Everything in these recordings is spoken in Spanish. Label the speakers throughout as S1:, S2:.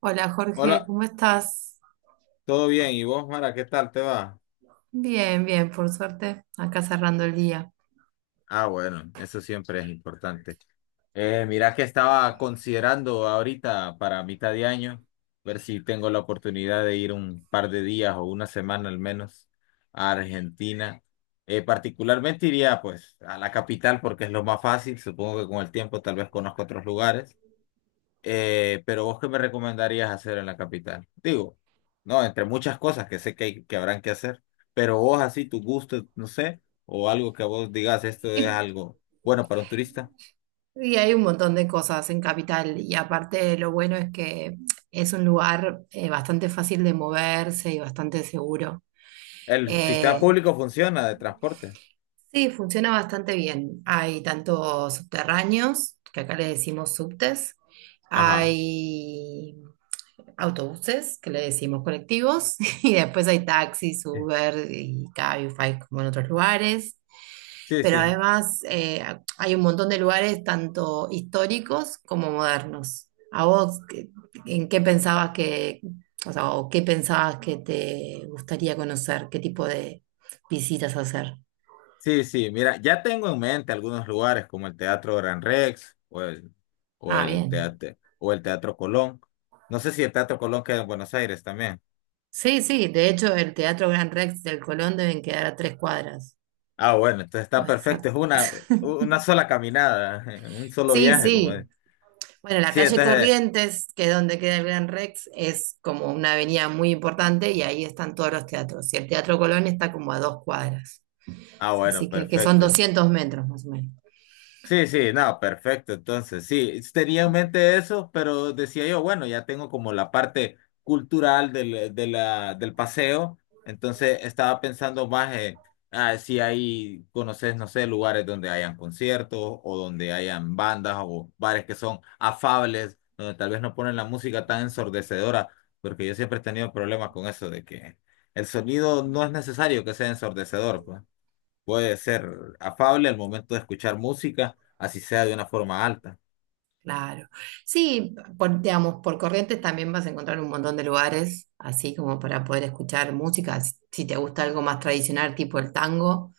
S1: Hola Jorge,
S2: Hola,
S1: ¿cómo estás?
S2: ¿todo bien? ¿Y vos, Mara, qué tal te va?
S1: Bien, bien, por suerte, acá cerrando el día.
S2: Ah, bueno, eso siempre es importante. Mira que estaba considerando ahorita para mitad de año, ver si tengo la oportunidad de ir un par de días o una semana al menos a Argentina. Particularmente iría pues a la capital porque es lo más fácil, supongo que con el tiempo tal vez conozco otros lugares. Pero vos, ¿qué me recomendarías hacer en la capital? Digo, no, entre muchas cosas que sé que, que habrán que hacer, pero vos así, tu gusto, no sé, o algo que vos digas, esto es
S1: Y,
S2: algo bueno para un turista.
S1: y hay un montón de cosas en Capital y aparte lo bueno es que es un lugar bastante fácil de moverse y bastante seguro.
S2: El sistema
S1: Eh,
S2: público funciona de transporte.
S1: sí, funciona bastante bien. Hay tanto subterráneos, que acá le decimos subtes,
S2: Ajá.
S1: hay autobuses, que le decimos colectivos, y después hay taxis,
S2: Sí,
S1: Uber y Cabify como en otros lugares.
S2: sí,
S1: Pero
S2: sí.
S1: además hay un montón de lugares tanto históricos como modernos. ¿A vos en qué pensabas que, o sea, o qué pensabas que te gustaría conocer? ¿Qué tipo de visitas hacer?
S2: Sí, sí, mira, ya tengo en mente algunos lugares como el Teatro Gran Rex o
S1: Ah,
S2: el
S1: bien.
S2: Teatro Colón. No sé si el Teatro Colón queda en Buenos Aires también.
S1: Sí, sí, de hecho el Teatro Gran Rex del Colón deben quedar a 3 cuadras.
S2: Ah, bueno, entonces está perfecto,
S1: Exacto.
S2: una sola caminada, un solo
S1: Sí,
S2: viaje, como
S1: sí.
S2: es.
S1: Bueno, la
S2: Sí,
S1: calle
S2: entonces,
S1: Corrientes, que es donde queda el Gran Rex, es como una avenida muy importante y ahí están todos los teatros. Y el Teatro Colón está como a 2 cuadras,
S2: ah, bueno,
S1: así que son
S2: perfecto.
S1: 200 metros más o menos.
S2: Sí, sí, no, perfecto. Entonces, sí, tenía en mente eso, pero decía yo, bueno, ya tengo como la parte cultural del paseo, entonces estaba pensando más en ah, si hay, conoces, no sé, lugares donde hayan conciertos o donde hayan bandas o bares que son afables, donde tal vez no ponen la música tan ensordecedora, porque yo siempre he tenido problemas con eso de que el sonido no es necesario que sea ensordecedor, pues. Puede ser afable al momento de escuchar música, así sea de una forma alta.
S1: Claro. Sí, por, digamos, por Corrientes también vas a encontrar un montón de lugares, así como para poder escuchar música. Si te gusta algo más tradicional, tipo el tango,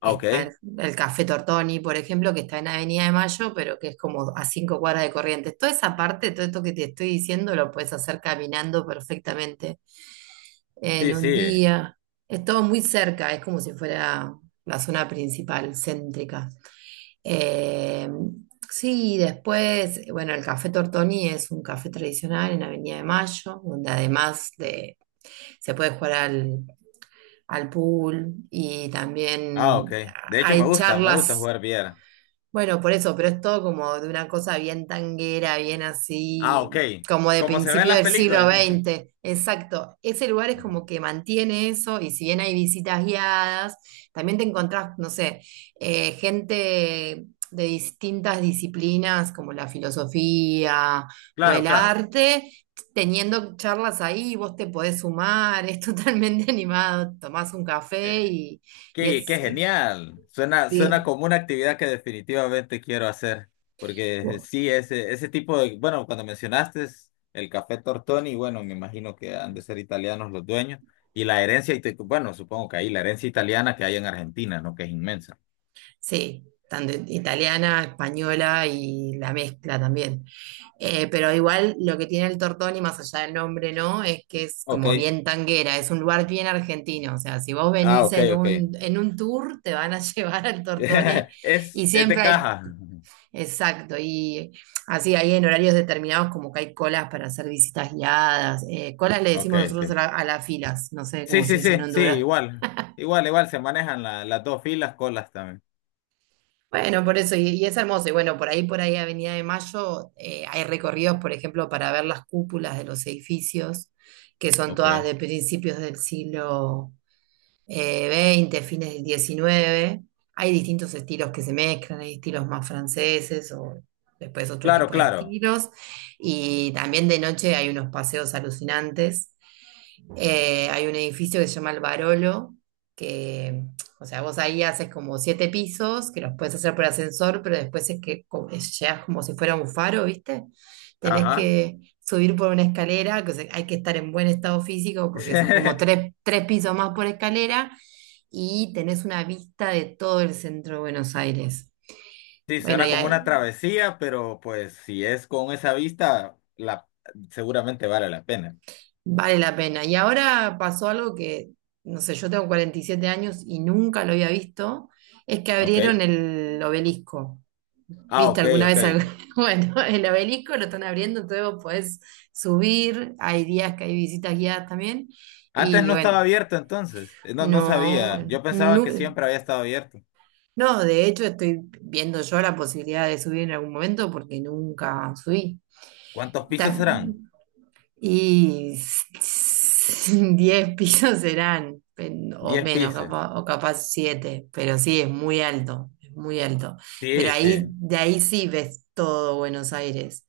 S2: Ah,
S1: está el,
S2: ok.
S1: el Café Tortoni, por ejemplo, que está en Avenida de Mayo, pero que es como a 5 cuadras de Corrientes. Toda esa parte, todo esto que te estoy diciendo, lo puedes hacer caminando perfectamente en
S2: Sí,
S1: un
S2: sí.
S1: día. Es todo muy cerca, es como si fuera la zona principal, céntrica. Eh, sí, después, bueno, el Café Tortoni es un café tradicional en Avenida de Mayo, donde además de, se puede jugar al pool y
S2: Ah, ok.
S1: también
S2: De hecho,
S1: hay
S2: me gusta
S1: charlas,
S2: jugar billar.
S1: bueno, por eso, pero es todo como de una cosa bien tanguera, bien
S2: Ah,
S1: así,
S2: ok.
S1: como de
S2: Como se ve en
S1: principio
S2: las
S1: del siglo
S2: películas.
S1: XX. Exacto. Ese lugar es
S2: Ujú.
S1: como que mantiene eso, y si bien hay visitas guiadas, también te encontrás, no sé, gente de distintas disciplinas como la filosofía o
S2: Claro,
S1: el
S2: claro.
S1: arte, teniendo charlas ahí, vos te podés sumar, es totalmente animado, tomás un café
S2: Eh,
S1: y
S2: Qué, qué genial. Suena
S1: sí.
S2: como una actividad que definitivamente quiero hacer, porque sí, ese tipo de, bueno, cuando mencionaste el café Tortoni, bueno, me imagino que han de ser italianos los dueños, y la herencia, bueno, supongo que ahí la herencia italiana que hay en Argentina, ¿no? Que es inmensa.
S1: Sí, tanto italiana, española y la mezcla también. Pero igual lo que tiene el Tortoni, más allá del nombre, ¿no? Es que es
S2: Ok,
S1: como bien tanguera, es un lugar bien argentino. O sea, si vos
S2: ah,
S1: venís
S2: ok,
S1: en
S2: ok.
S1: un, tour, te van a llevar al Tortoni y
S2: Es de
S1: siempre hay,
S2: caja.
S1: exacto, y así hay en horarios determinados como que hay colas para hacer visitas guiadas. Colas le
S2: Ok,
S1: decimos nosotros a,
S2: ok.
S1: la- a las filas, no sé
S2: Sí,
S1: cómo se
S2: sí,
S1: dice en
S2: sí, sí,
S1: Honduras.
S2: igual, igual, igual, se manejan las dos filas, colas también.
S1: Bueno, por eso, y es hermoso. Y bueno, por ahí, Avenida de Mayo, hay recorridos, por ejemplo, para ver las cúpulas de los edificios, que son
S2: Ok.
S1: todas de principios del siglo XX, fines del XIX. Hay distintos estilos que se mezclan, hay estilos más franceses o después otro
S2: Claro,
S1: tipo de
S2: claro.
S1: estilos. Y también de noche hay unos paseos alucinantes. Hay un edificio que se llama El Barolo, que, o sea, vos ahí haces como 7 pisos, que los puedes hacer por ascensor, pero después es que llegas como si fuera un faro, ¿viste? Tenés
S2: Ajá.
S1: que subir por una escalera, que, o sea, hay que estar en buen estado físico porque son como tres, tres pisos más por escalera y tenés una vista de todo el centro de Buenos Aires.
S2: Sí,
S1: Bueno,
S2: suena como una travesía, pero pues si es con esa vista, la, seguramente vale la pena.
S1: vale la pena. Y ahora pasó algo que, no sé, yo tengo 47 años y nunca lo había visto, es que
S2: ¿Ok?
S1: abrieron el obelisco.
S2: Ah,
S1: ¿Viste
S2: ok,
S1: alguna
S2: ok.
S1: vez algo? Bueno, el obelisco lo están abriendo, entonces vos podés subir, hay días que hay visitas guiadas también,
S2: Antes
S1: y
S2: no estaba
S1: bueno,
S2: abierto entonces. No, no
S1: no,
S2: sabía. Yo pensaba
S1: no,
S2: que siempre había estado abierto.
S1: no, de hecho estoy viendo yo la posibilidad de subir en algún momento porque nunca subí.
S2: ¿Cuántos pisos serán?
S1: Y 10 pisos serán, o
S2: Diez
S1: menos,
S2: pisos.
S1: o capaz siete, pero sí, es muy alto, es muy alto. Pero
S2: Sí,
S1: ahí,
S2: sí.
S1: de ahí sí ves todo Buenos Aires.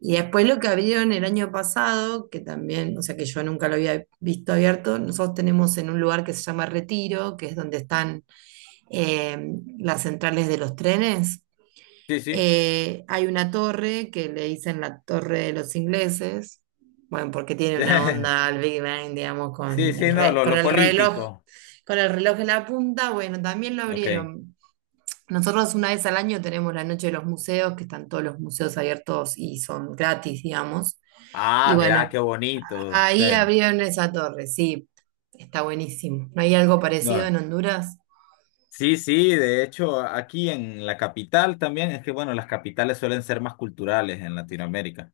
S1: Y después lo que abrieron el año pasado, que también, o sea que yo nunca lo había visto abierto, nosotros tenemos en un lugar que se llama Retiro, que es donde están eh, las centrales de los trenes.
S2: Sí, sí.
S1: Hay una torre que le dicen la torre de los ingleses, bueno, porque tiene una onda al Big Bang, digamos,
S2: Sí,
S1: con el,
S2: sí, no,
S1: re- con
S2: lo
S1: el reloj,
S2: político.
S1: con el reloj en la punta, bueno, también lo
S2: Ok.
S1: abrieron. Nosotros una vez al año tenemos la noche de los museos, que están todos los museos abiertos y son gratis, digamos. Y
S2: Ah, mira qué
S1: bueno,
S2: bonito. Sí.
S1: ahí abrieron esa torre, sí, está buenísimo. ¿No hay algo parecido
S2: No.
S1: en Honduras?
S2: Sí, sí, de hecho, aquí en la capital también, es que bueno, las capitales suelen ser más culturales en Latinoamérica.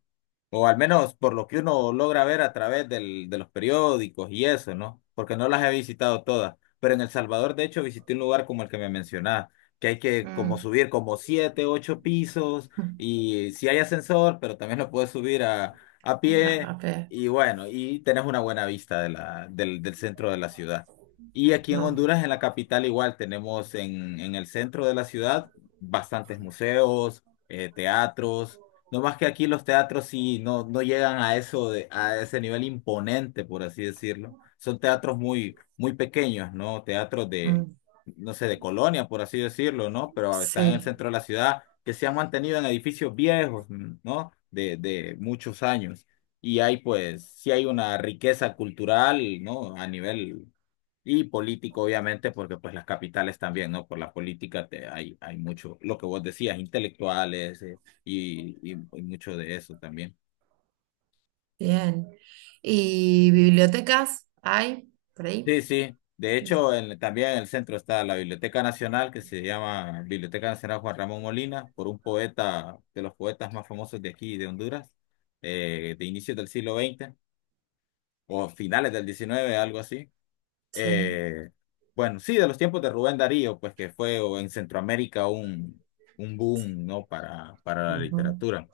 S2: O al menos por lo que uno logra ver a través de los periódicos y eso, ¿no? Porque no las he visitado todas. Pero en El Salvador, de hecho, visité un lugar como el que me mencionaba, que hay que como
S1: Mm.
S2: subir como siete, ocho pisos, y si hay ascensor, pero también lo puedes subir a
S1: Ah, a
S2: pie,
S1: ver,
S2: y bueno, y tenés una buena vista de del centro de la ciudad. Y aquí en
S1: no.
S2: Honduras, en la capital, igual tenemos en el centro de la ciudad bastantes museos, teatros. No más que aquí los teatros sí no, no llegan a eso de, a ese nivel imponente, por así decirlo. Son teatros muy, muy pequeños, ¿no? Teatros de,
S1: Mm,
S2: no sé, de colonia, por así decirlo, ¿no? Pero están en el
S1: sí.
S2: centro de la ciudad, que se han mantenido en edificios viejos, ¿no? De muchos años. Y hay, pues, sí hay una riqueza cultural, ¿no? A nivel y político, obviamente, porque pues las capitales también, ¿no? Por la política te, hay mucho, lo que vos decías, intelectuales, y mucho de eso también.
S1: Bien. ¿Y bibliotecas hay por ahí?
S2: Sí, sí. De hecho, también en el centro está la Biblioteca Nacional, que se llama Biblioteca Nacional Juan Ramón Molina, por un poeta, de los poetas más famosos de aquí, de Honduras, de inicios del siglo XX o finales del XIX, algo así.
S1: Sí.
S2: Eh, bueno, sí, de los tiempos de Rubén Darío, pues que fue o en Centroamérica un boom, ¿no? Para la
S1: Ujú,
S2: literatura.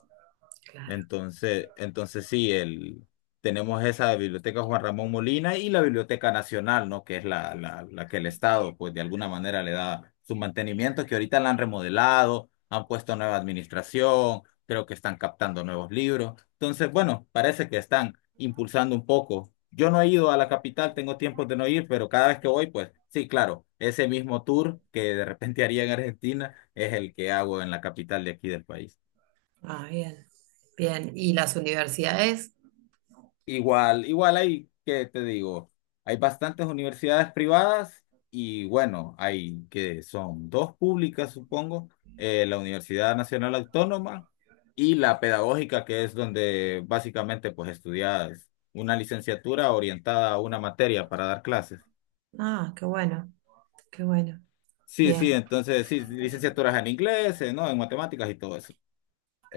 S1: claro.
S2: Entonces, entonces sí, el, tenemos esa biblioteca Juan Ramón Molina y la Biblioteca Nacional, ¿no? Que es la que el Estado, pues de alguna manera le da su mantenimiento, que ahorita la han remodelado, han puesto nueva administración, creo que están captando nuevos libros. Entonces, bueno, parece que están impulsando un poco. Yo no he ido a la capital, tengo tiempo de no ir, pero cada vez que voy, pues sí, claro, ese mismo tour que de repente haría en Argentina es el que hago en la capital de aquí del país.
S1: Ah, bien. Bien. ¿Y las universidades?
S2: Igual, igual hay, ¿que te digo? Hay bastantes universidades privadas y bueno, hay que son dos públicas, supongo, la Universidad Nacional Autónoma y la Pedagógica, que es donde básicamente pues estudias una licenciatura orientada a una materia para dar clases.
S1: Ah, qué bueno, qué bueno.
S2: Sí, sí,
S1: Bien,
S2: entonces sí, licenciaturas en inglés, ¿no? En matemáticas y todo eso.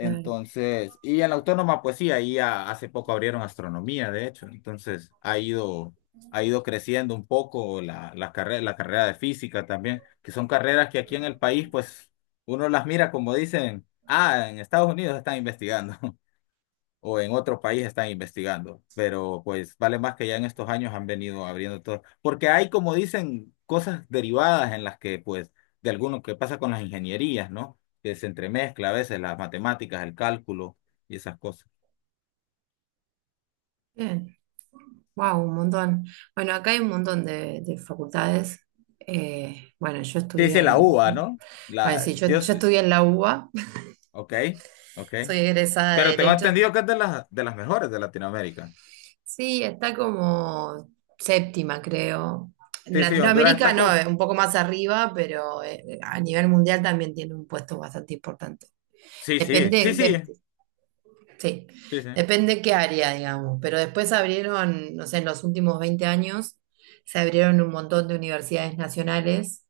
S1: claro.
S2: y en la autónoma, pues sí, ahí hace poco abrieron astronomía, de hecho. Entonces, ha ido creciendo un poco la carrera de física también, que son carreras que aquí en el país, pues uno las mira como dicen, ah, en Estados Unidos están investigando o en otro país están investigando, pero pues vale más que ya en estos años han venido abriendo todo, porque hay como dicen cosas derivadas en las que pues de alguno que pasa con las ingenierías, ¿no? Que se entremezcla a veces las matemáticas, el cálculo y esas cosas.
S1: Bien. Wow, un montón. Bueno, acá hay un montón de facultades. Bueno, yo
S2: Sí,
S1: estudié
S2: dice la uva,
S1: en...
S2: ¿no?
S1: Bueno,
S2: La
S1: sí, yo,
S2: Dios,
S1: yo estudié en la UBA.
S2: ok, ok.
S1: Soy egresada de
S2: Pero tengo
S1: Derecho.
S2: entendido que es de las mejores de Latinoamérica.
S1: Sí, está como séptima, creo. En
S2: Sí, sí, Honduras
S1: Latinoamérica
S2: está
S1: no,
S2: con.
S1: un poco más arriba, pero a nivel mundial también tiene un puesto bastante importante.
S2: Sí, sí,
S1: Depende,
S2: sí, sí.
S1: sí,
S2: Sí, sí.
S1: depende qué área, digamos. Pero después abrieron, no sé, en los últimos 20 años se abrieron un montón de universidades nacionales,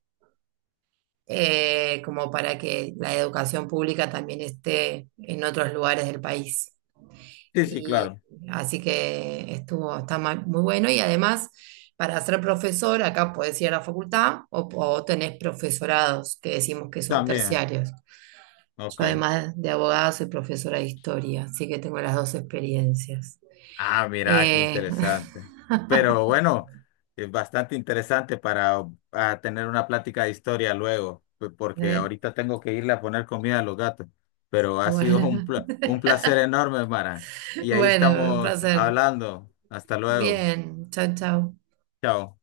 S1: como para que la educación pública también esté en otros lugares del país.
S2: Sí, sí,
S1: Y
S2: claro.
S1: así que estuvo, está muy bueno. Y además, para ser profesor, acá podés ir a la facultad o tenés profesorados, que decimos que son
S2: También.
S1: terciarios. Yo
S2: Ok.
S1: además de abogada soy profesora de historia, así que tengo las dos experiencias.
S2: Ah, mira, qué
S1: Eh,
S2: interesante. Pero bueno, es bastante interesante para tener una plática de historia luego, porque
S1: eh,
S2: ahorita tengo que irle a poner comida a los gatos. Pero ha sido un,
S1: bueno,
S2: un placer enorme, Mara. Y ahí
S1: bueno, un
S2: estamos
S1: placer.
S2: hablando. Hasta luego.
S1: Bien, chao, chao.
S2: Chao.